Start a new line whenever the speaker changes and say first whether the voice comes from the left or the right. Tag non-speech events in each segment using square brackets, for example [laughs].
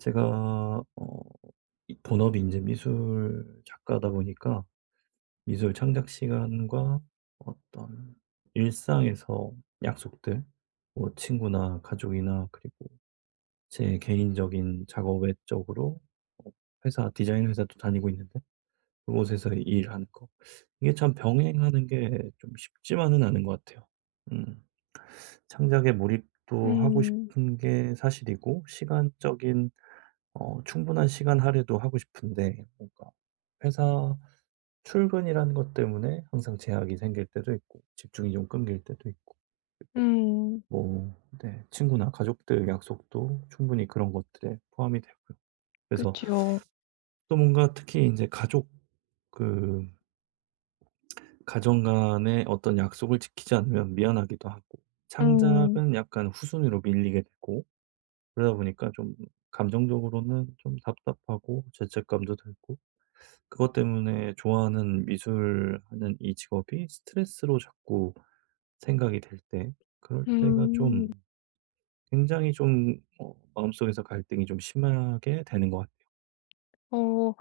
right: 제가 이 본업이 이제 미술 작가다 보니까 미술 창작 시간과 어떤 일상에서 약속들, 뭐 친구나 가족이나, 그리고 제 개인적인 작업 외적으로 어, 회사, 디자인 회사도 다니고 있는데, 그곳에서 일하는 거, 이게 참 병행하는 게 좀 쉽지만은 않은 것 같아요. 음, 창작에 몰입도 하고
left: 음.
right: 싶은 게 사실이고, 시간적인 충분한 시간 할애도 하고 싶은데, 뭔가 회사 출근이라는 것 때문에 항상 제약이 생길 때도 있고, 집중이 좀 끊길 때도 있고, 그리고
left: 음.
right: 뭐 네, 친구나 가족들 약속도 충분히 그런 것들에 포함이 되고요. 그래서
left: 그쵸.
right: 또 뭔가 특히 이제 가족, 그 가정 간의 어떤 약속을 지키지 않으면 미안하기도 하고,
left: 음.
right: 창작은 약간 후순위로 밀리게 되고, 그러다 보니까 좀 감정적으로는 좀 답답하고 죄책감도 들고, 그것 때문에 좋아하는 미술하는 이 직업이 스트레스로 자꾸 생각이 될 때, 그럴 때가 좀
left: 음.
right: 굉장히 좀 마음속에서 갈등이 좀 심하게 되는 것 같아요.
left: 어.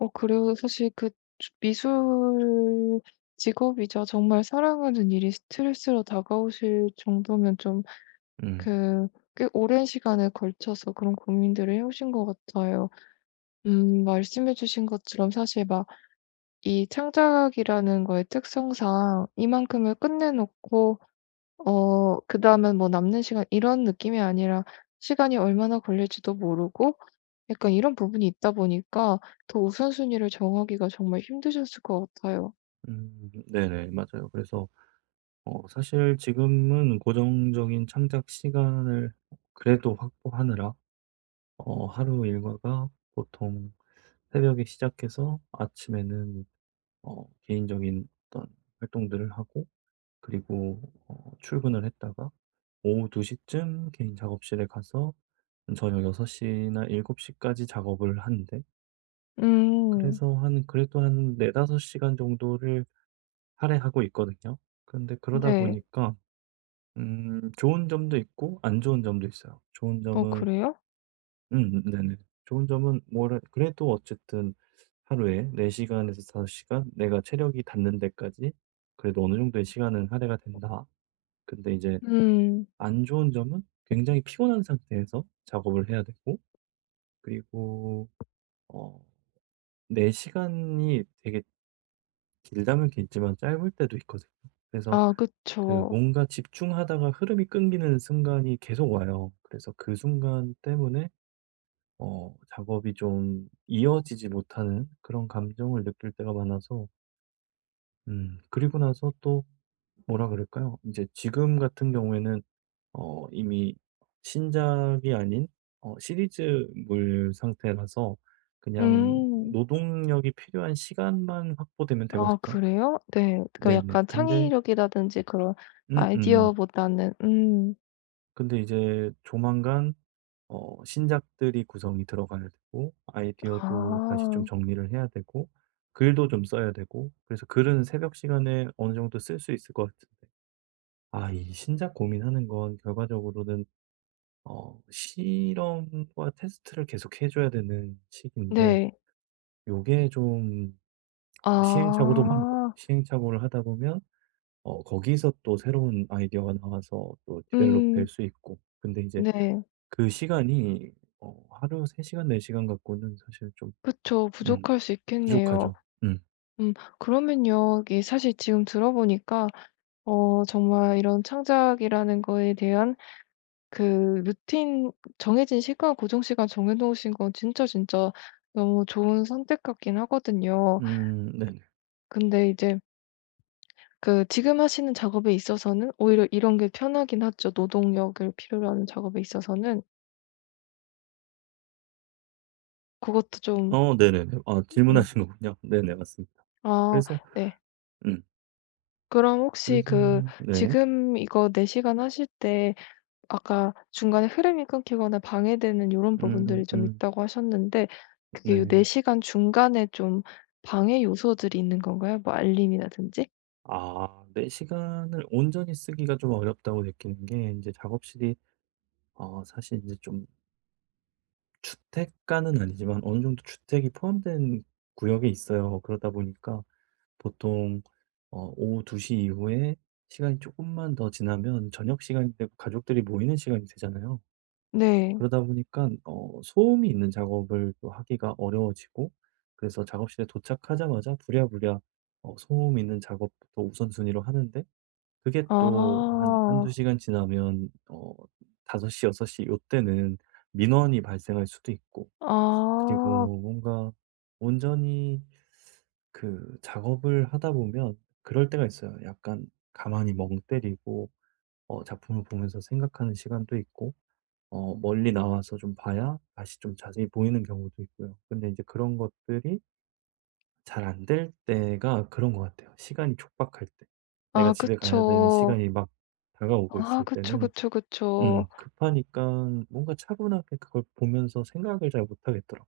left: 그리고 사실 그 주 미술 직업이자 정말 사랑하는 일이 스트레스로 다가오실 정도면 좀
right: 음.
left: 그 꽤 오랜 시간에 걸쳐서 그런 고민들을 해 오신 것 같아요. 말씀해 주신 것처럼 사실 막 이 창작이라는 거의 특성상 이만큼을 끝내 놓고 그다음엔 뭐 남는 시간 이런 느낌이 아니라 시간이 얼마나 걸릴지도 모르고 약간 이런 부분이 있다 보니까 더 우선순위를 정하기가 정말 힘드셨을 것 같아요.
right: 네네. 맞아요. 그래서 사실 지금은 고정적인 창작 시간을 그래도 확보하느라 하루 일과가 보통 새벽에 시작해서, 아침에는 개인적인 어떤 활동들을 하고, 그리고 출근을 했다가 오후 2 시쯤 개인 작업실에 가서 저녁 6 시나 7 시까지 작업을 하는데,
left: 음.
right: 그래서 한 그래도 한 4-5 시간 정도를 할애하고 있거든요. 근데 그러다
left: 네.
right: 보니까 좋은 점도 있고 안 좋은 점도 있어요. 좋은
left: 어
right: 점은
left: 그래요?
right: 네네. 좋은 점은 뭐랄 그래도 어쨌든 하루에 4 시간에서 5 시간, 내가 체력이 닿는 데까지 그래도 어느 정도의 시간은 할애가 된다. 근데 이제
left: 음.
right: 안 좋은 점은 굉장히 피곤한 상태에서 작업을 해야 되고, 그리고 어 내 시간이 되게 길다면 길지만 짧을 때도 있거든요. 그래서
left: 아
right: 그
left: 그쵸.
right: 뭔가 집중하다가 흐름이 끊기는 순간이 계속 와요. 그래서 그 순간 때문에 작업이 좀 이어지지 못하는 그런 감정을 느낄 때가 많아서 그리고 나서 또 뭐라 그럴까요? 이제 지금 같은 경우에는 이미 신작이 아닌 시리즈물 상태라서 그냥
left: 음.
right: 노동력이 필요한 시간만 확보되면
left: 아
right: 되거든요.
left: 그래요? 네. 그
right: 네네.
left: 약간
right: 근데
left: 창의력이라든지 그런
right: 음음.
left: 아이디어보다는
right: 근데 이제 조만간 신작들이 구성이 들어가야 되고, 아이디어도 다시
left: 아.
right: 좀 정리를 해야 되고, 글도 좀 써야 되고, 그래서 글은 새벽 시간에 어느 정도 쓸 수 있을 것 같은데, 아 이 신작 고민하는 건 결과적으로는 실험과 테스트를 계속 해 줘야 되는 시기인데,
left: 네.
right: 요게 좀 시행착오도 많고,
left: 아.
right: 시행착오를 하다 보면 거기서 또 새로운 아이디어가 나와서 또 디벨롭 될
left: 음.
right: 수 있고, 근데 이제
left: 네.
right: 그 시간이 하루 3 시간 4 시간 갖고는 사실 좀
left: 그쵸.
right: 음
left: 부족할 수 있겠네요.
right: 부족하죠. 음.
left: 음 그러면요. 이게 사실 지금 들어보니까 정말 이런 창작이라는 거에 대한 그 루틴 정해진 시간, 고정 시간 정해 놓으신 건 진짜, 진짜 너무 좋은 선택 같긴 하거든요.
right: 네네.
left: 근데 이제 그 지금 하시는 작업에 있어서는 오히려 이런 게 편하긴 하죠. 노동력을 필요로 하는 작업에 있어서는. 그것도 좀
right: 네네네. 아
left: 음.
right: 질문하신 거군요. 네네, 맞습니다.
left: 아
right: 그래서
left: 네.
right: 음
left: 그럼 혹시
right: 그래서
left: 그
right: 네.
left: 지금 이거 4 시간 하실 때 아까 중간에 흐름이 끊기거나 방해되는 이런
right: 음
left: 부분들이 좀
right: 음
left: 있다고 하셨는데 그게 요 4
right: 네.
left: 시간 중간에 좀 방해 요소들이 있는 건가요? 뭐 알림이라든지?
right: 아, 내 시간을 온전히 쓰기가 좀 어렵다고 느끼는 게, 이제 작업실이 사실 이제 좀 주택가는 아니지만 어느 정도 주택이 포함된 구역에 있어요. 그러다 보니까 보통 오후 2시 이후에 시간이 조금만 더 지나면 저녁 시간이 되고 가족들이 모이는 시간이 되잖아요.
left: 네.
right: 그러다 보니까 소음이 있는 작업을 또 하기가 어려워지고, 그래서 작업실에 도착하자마자 부랴부랴 소음 있는 작업부터 우선순위로 하는데, 그게 또 한한
left: 아.
right: 2 시간 지나면 어5시0 6시이 요때는 민원이 발생할 수도 있고,
left: 아.
right: 그리고 뭔가 온전히 그 작업을 하다 보면 그럴 때가 있어요. 약간 가만히 멍 때리고 작품을 보면서 생각하는 시간도 있고, 멀리 나와서 좀 봐야 다시 좀 자세히 보이는 경우도 있고요. 근데 이제 그런 것들이 잘 안 될 때가 그런 것 같아요. 시간이 촉박할 때. 내가
left: 아
right: 집에 가야 되는
left: 그쵸.
right: 시간이 막 다가오고
left: 아
right: 있을
left: 그쵸,
right: 때는,
left: 그쵸, 그쵸.
right: 급하니까 뭔가 차분하게 그걸 보면서 생각을 잘 못하겠더라고요.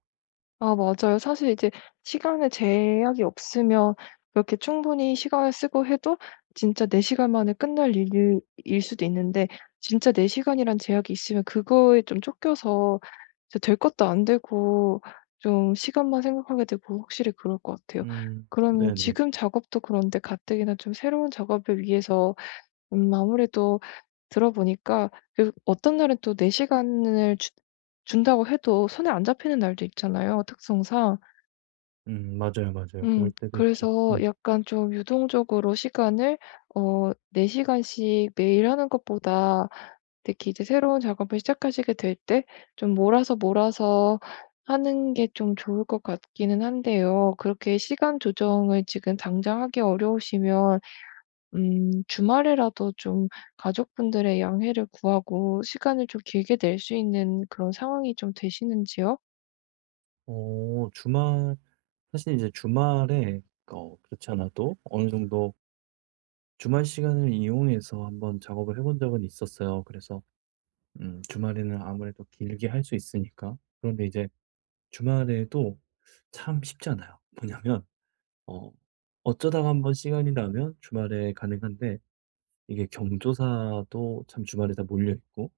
left: 아 맞아요. 사실 이제 시간에 제약이 없으면 그렇게 충분히 시간을 쓰고 해도 진짜 4 시간 만에 끝날 일일 수도 있는데 진짜 4 시간이란 제약이 있으면 그거에 좀 쫓겨서 진짜 될 것도 안 되고 좀 시간만 생각하게 되고 확실히 그럴 것 같아요.
right: 음.
left: 그러면
right: 네네.
left: 지금 작업도 그런데 가뜩이나 좀 새로운 작업을 위해서 아무래도 들어보니까 그 어떤 날은 또 4 시간을 주 준다고 해도 손에 안 잡히는 날도 있잖아요, 특성상.
right: 음. 맞아요, 맞아요. 그럴 때도 있죠.
left: 그래서
right: 음.
left: 약간 좀 유동적으로 시간을 4 시간씩 매일 하는 것보다 특히 이제 새로운 작업을 시작하시게 될 때 좀 몰아서, 몰아서 하는 게 좀 좋을 것 같기는 한데요. 그렇게 시간 조정을 지금 당장 하기 어려우시면 주말에라도 좀 가족분들의 양해를 구하고 시간을 좀 길게 낼 수 있는 그런 상황이 좀 되시는지요?
right: 어 주말 사실 이제 주말에 그렇지 않아도 어느 정도 주말 시간을 이용해서 한번 작업을 해본 적은 있었어요. 그래서 주말에는 아무래도 길게 할 수 있으니까. 그런데 이제 주말에도 참 쉽지 않아요. 뭐냐면 어 어쩌다가 한번 시간이 나면 주말에 가능한데, 이게 경조사도 참 주말에 다 몰려있고,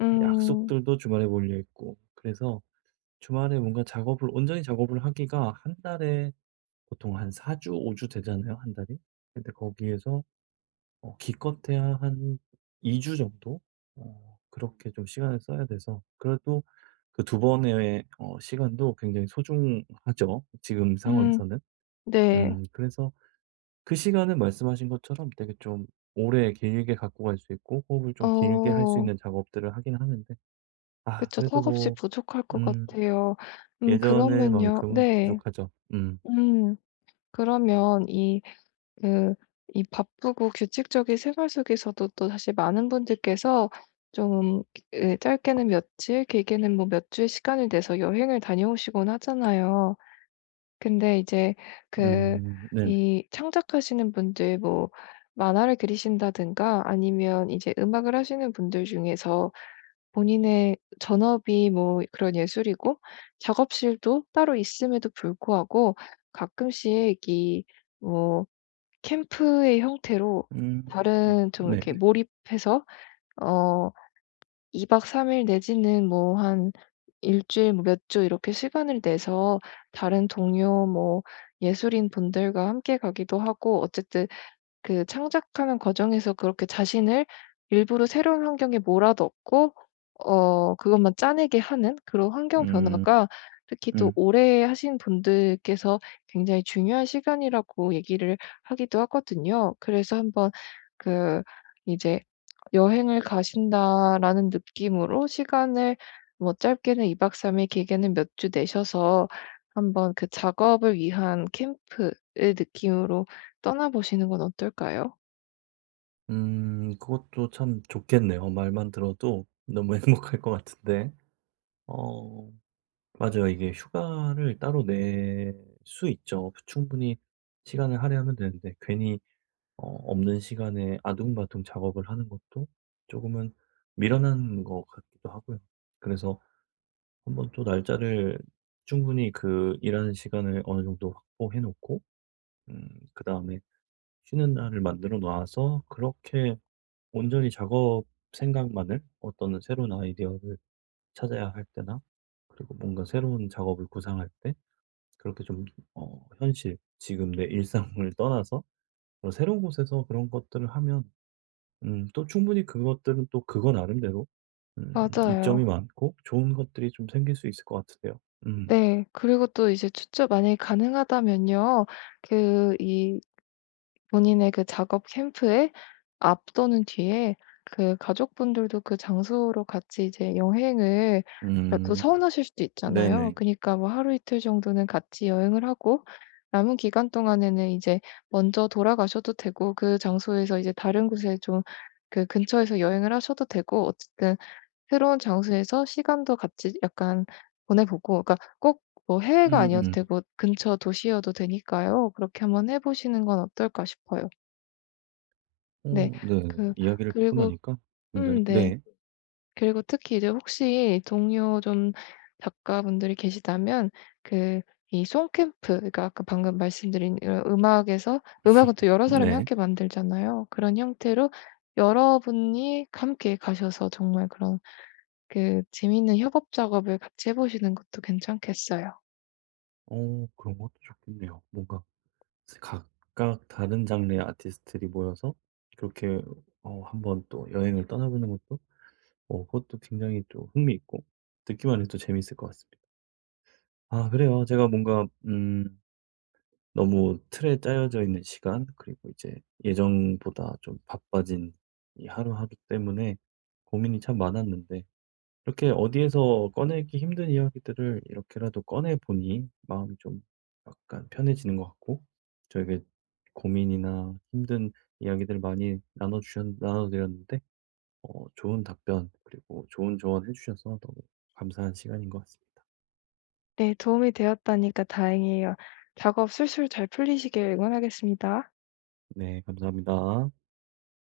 left: 음.
right: 약속들도 주말에 몰려있고, 그래서 주말에 뭔가 작업을 온전히 작업을 하기가, 한 달에 보통 한 4 주, 5주 되잖아요, 한 달이. 근데 거기에서 기껏해야 한 2주 정도 그렇게 좀 시간을 써야 돼서, 그래도 그 두 번의 시간도 굉장히 소중하죠, 지금
left: 음
right: 상황에서는.
left: 네.
right: 그래서 그 시간은 말씀하신 것처럼 되게 좀 오래 길게 갖고 갈 수 있고, 호흡을 좀 길게 할 수
left: 어
right: 있는 작업들을 하긴 하는데, 아
left: 그쵸.
right: 그래도
left: 턱없이
right: 뭐
left: 부족할 것
right: 음
left: 같아요. 그러면요
right: 예전에만큼은
left: 네.
right: 부족하죠. 음.
left: 음 그러면 그 이 바쁘고 규칙적인 생활 속에서도 또 사실 많은 분들께서 좀 그 짧게는 며칠 길게는 뭐 몇 주의 시간을 내서 여행을 다녀오시곤 하잖아요. 근데 이제 그
right: 네네.
left: 이 창작하시는 분들 뭐 만화를 그리신다든가 아니면 이제 음악을 하시는 분들 중에서 본인의 전업이 뭐 그런 예술이고 작업실도 따로 있음에도 불구하고 가끔씩 이 뭐 캠프의 형태로
right: 음
left: 다른 좀 이렇게
right: 네네.
left: 몰입해서 어 2박 3일 내지는 뭐 한 일 주일 뭐 몇 주 이렇게 시간을 내서 다른 동료 뭐 예술인분들과 함께 가기도 하고 어쨌든 그 창작하는 과정에서 그렇게 자신을 일부러 새로운 환경에 몰아넣고 그것만 짜내게 하는 그런 환경
right: 음.
left: 변화가 특히 또
right: 음.
left: 오래 하신 분들께서 굉장히 중요한 시간이라고 얘기를 하기도 하거든요. 그래서 한번 그 이제 '여행을 가신다.'라는 느낌으로 시간을 뭐 짧게는 2박 3일 길게는 몇 주 내셔서 한번 그 작업을 위한 캠프의 느낌으로 떠나보시는 건 어떨까요?
right: 그것도 참 좋겠네요. 말만 들어도 너무 [laughs] 행복할 것 같은데. 어 맞아요. 이게 휴가를 따로 낼 수 있죠. 충분히 시간을 할애하면 되는데, 괜히 없는 시간에 아둥바둥 작업을 하는 것도 조금은 미련한 것 같기도 하고요. 그래서 한번 또 날짜를 충분히 그 일하는 시간을 어느 정도 확보해 놓고, 음 그다음에 쉬는 날을 만들어 놔서 그렇게 온전히 작업 생각만을, 어떤 새로운 아이디어를 찾아야 할 때나, 그리고 뭔가 새로운 작업을 구상할 때 그렇게 좀 현실, 지금 내 일상을 [laughs] 떠나서 새로운 곳에서 그런 것들을 하면, 또 충분히 그것들은 또 그거 나름대로 음 이점이
left: 맞아요.
right: 많고 좋은 것들이 좀 생길 수 있을 것 같은데요. 음.
left: 네. 그리고 또 이제 추첨 만약에 가능하다면요. 그 이 본인의 그 작업 캠프의 앞 또는 뒤에 그 가족분들도 그 장소로 같이 이제 여행을 그러니까 또
right: 음.
left: 서운하실 수도 있잖아요.
right: 네네.
left: 그니까 뭐 하루 이틀 정도는 같이 여행을 하고 남은 기간 동안에는 이제 먼저 돌아가셔도 되고 그 장소에서 이제 다른 곳에 좀 그 근처에서 여행을 하셔도 되고 어쨌든 새로운 장소에서 시간도 같이 약간 보내보고 그러니까 꼭 뭐 해외가 아니어도
right: 음음.
left: 되고 근처 도시여도 되니까요. 그렇게 한번 해 보시는 건 어떨까 싶어요. 네.
right: 어 네.
left: 그
right: 이야기를 듣고
left: 그리고
right: 나니까 굉장히
left: 네.
right: 네.
left: 그리고 특히 이제 혹시 동료 좀 작가분들이 계시다면 그 이 송캠프 그러니까 아까 방금 말씀드린 이런 음악에서 음악은 또 여러 사람이
right: 네.
left: 함께 만들잖아요. 그런 형태로 여러분이 함께 가셔서 정말 그런 그 재밌는 협업 작업을 같이 해 보시는 것도 괜찮겠어요.
right: 그런 것도 좋겠네요. 뭔가 각각 다른 장르의 아티스트들이 모여서 그렇게 한번 또 여행을 떠나보는 것도, 그것도 굉장히 또 흥미있고 듣기만 해도 재미있을 것 같습니다. 아 그래요. 제가 뭔가 너무 틀에 짜여져 있는 시간, 그리고 이제 예정보다 좀 바빠진 이 하루하루 때문에 고민이 참 많았는데, 이렇게 어디에서 꺼내기 힘든 이야기들을 이렇게라도 꺼내보니 마음이 좀 약간 편해지는 것 같고, 저에게 고민이나 힘든 이야기들 많이 나눠드렸는데, 좋은 답변, 그리고 좋은 조언 해주셔서 너무 감사한 시간인 것 같습니다.
left: 네, 도움이 되었다니까 다행이에요. 작업 술술 잘 풀리시길 응원하겠습니다.
right: 네, 감사합니다.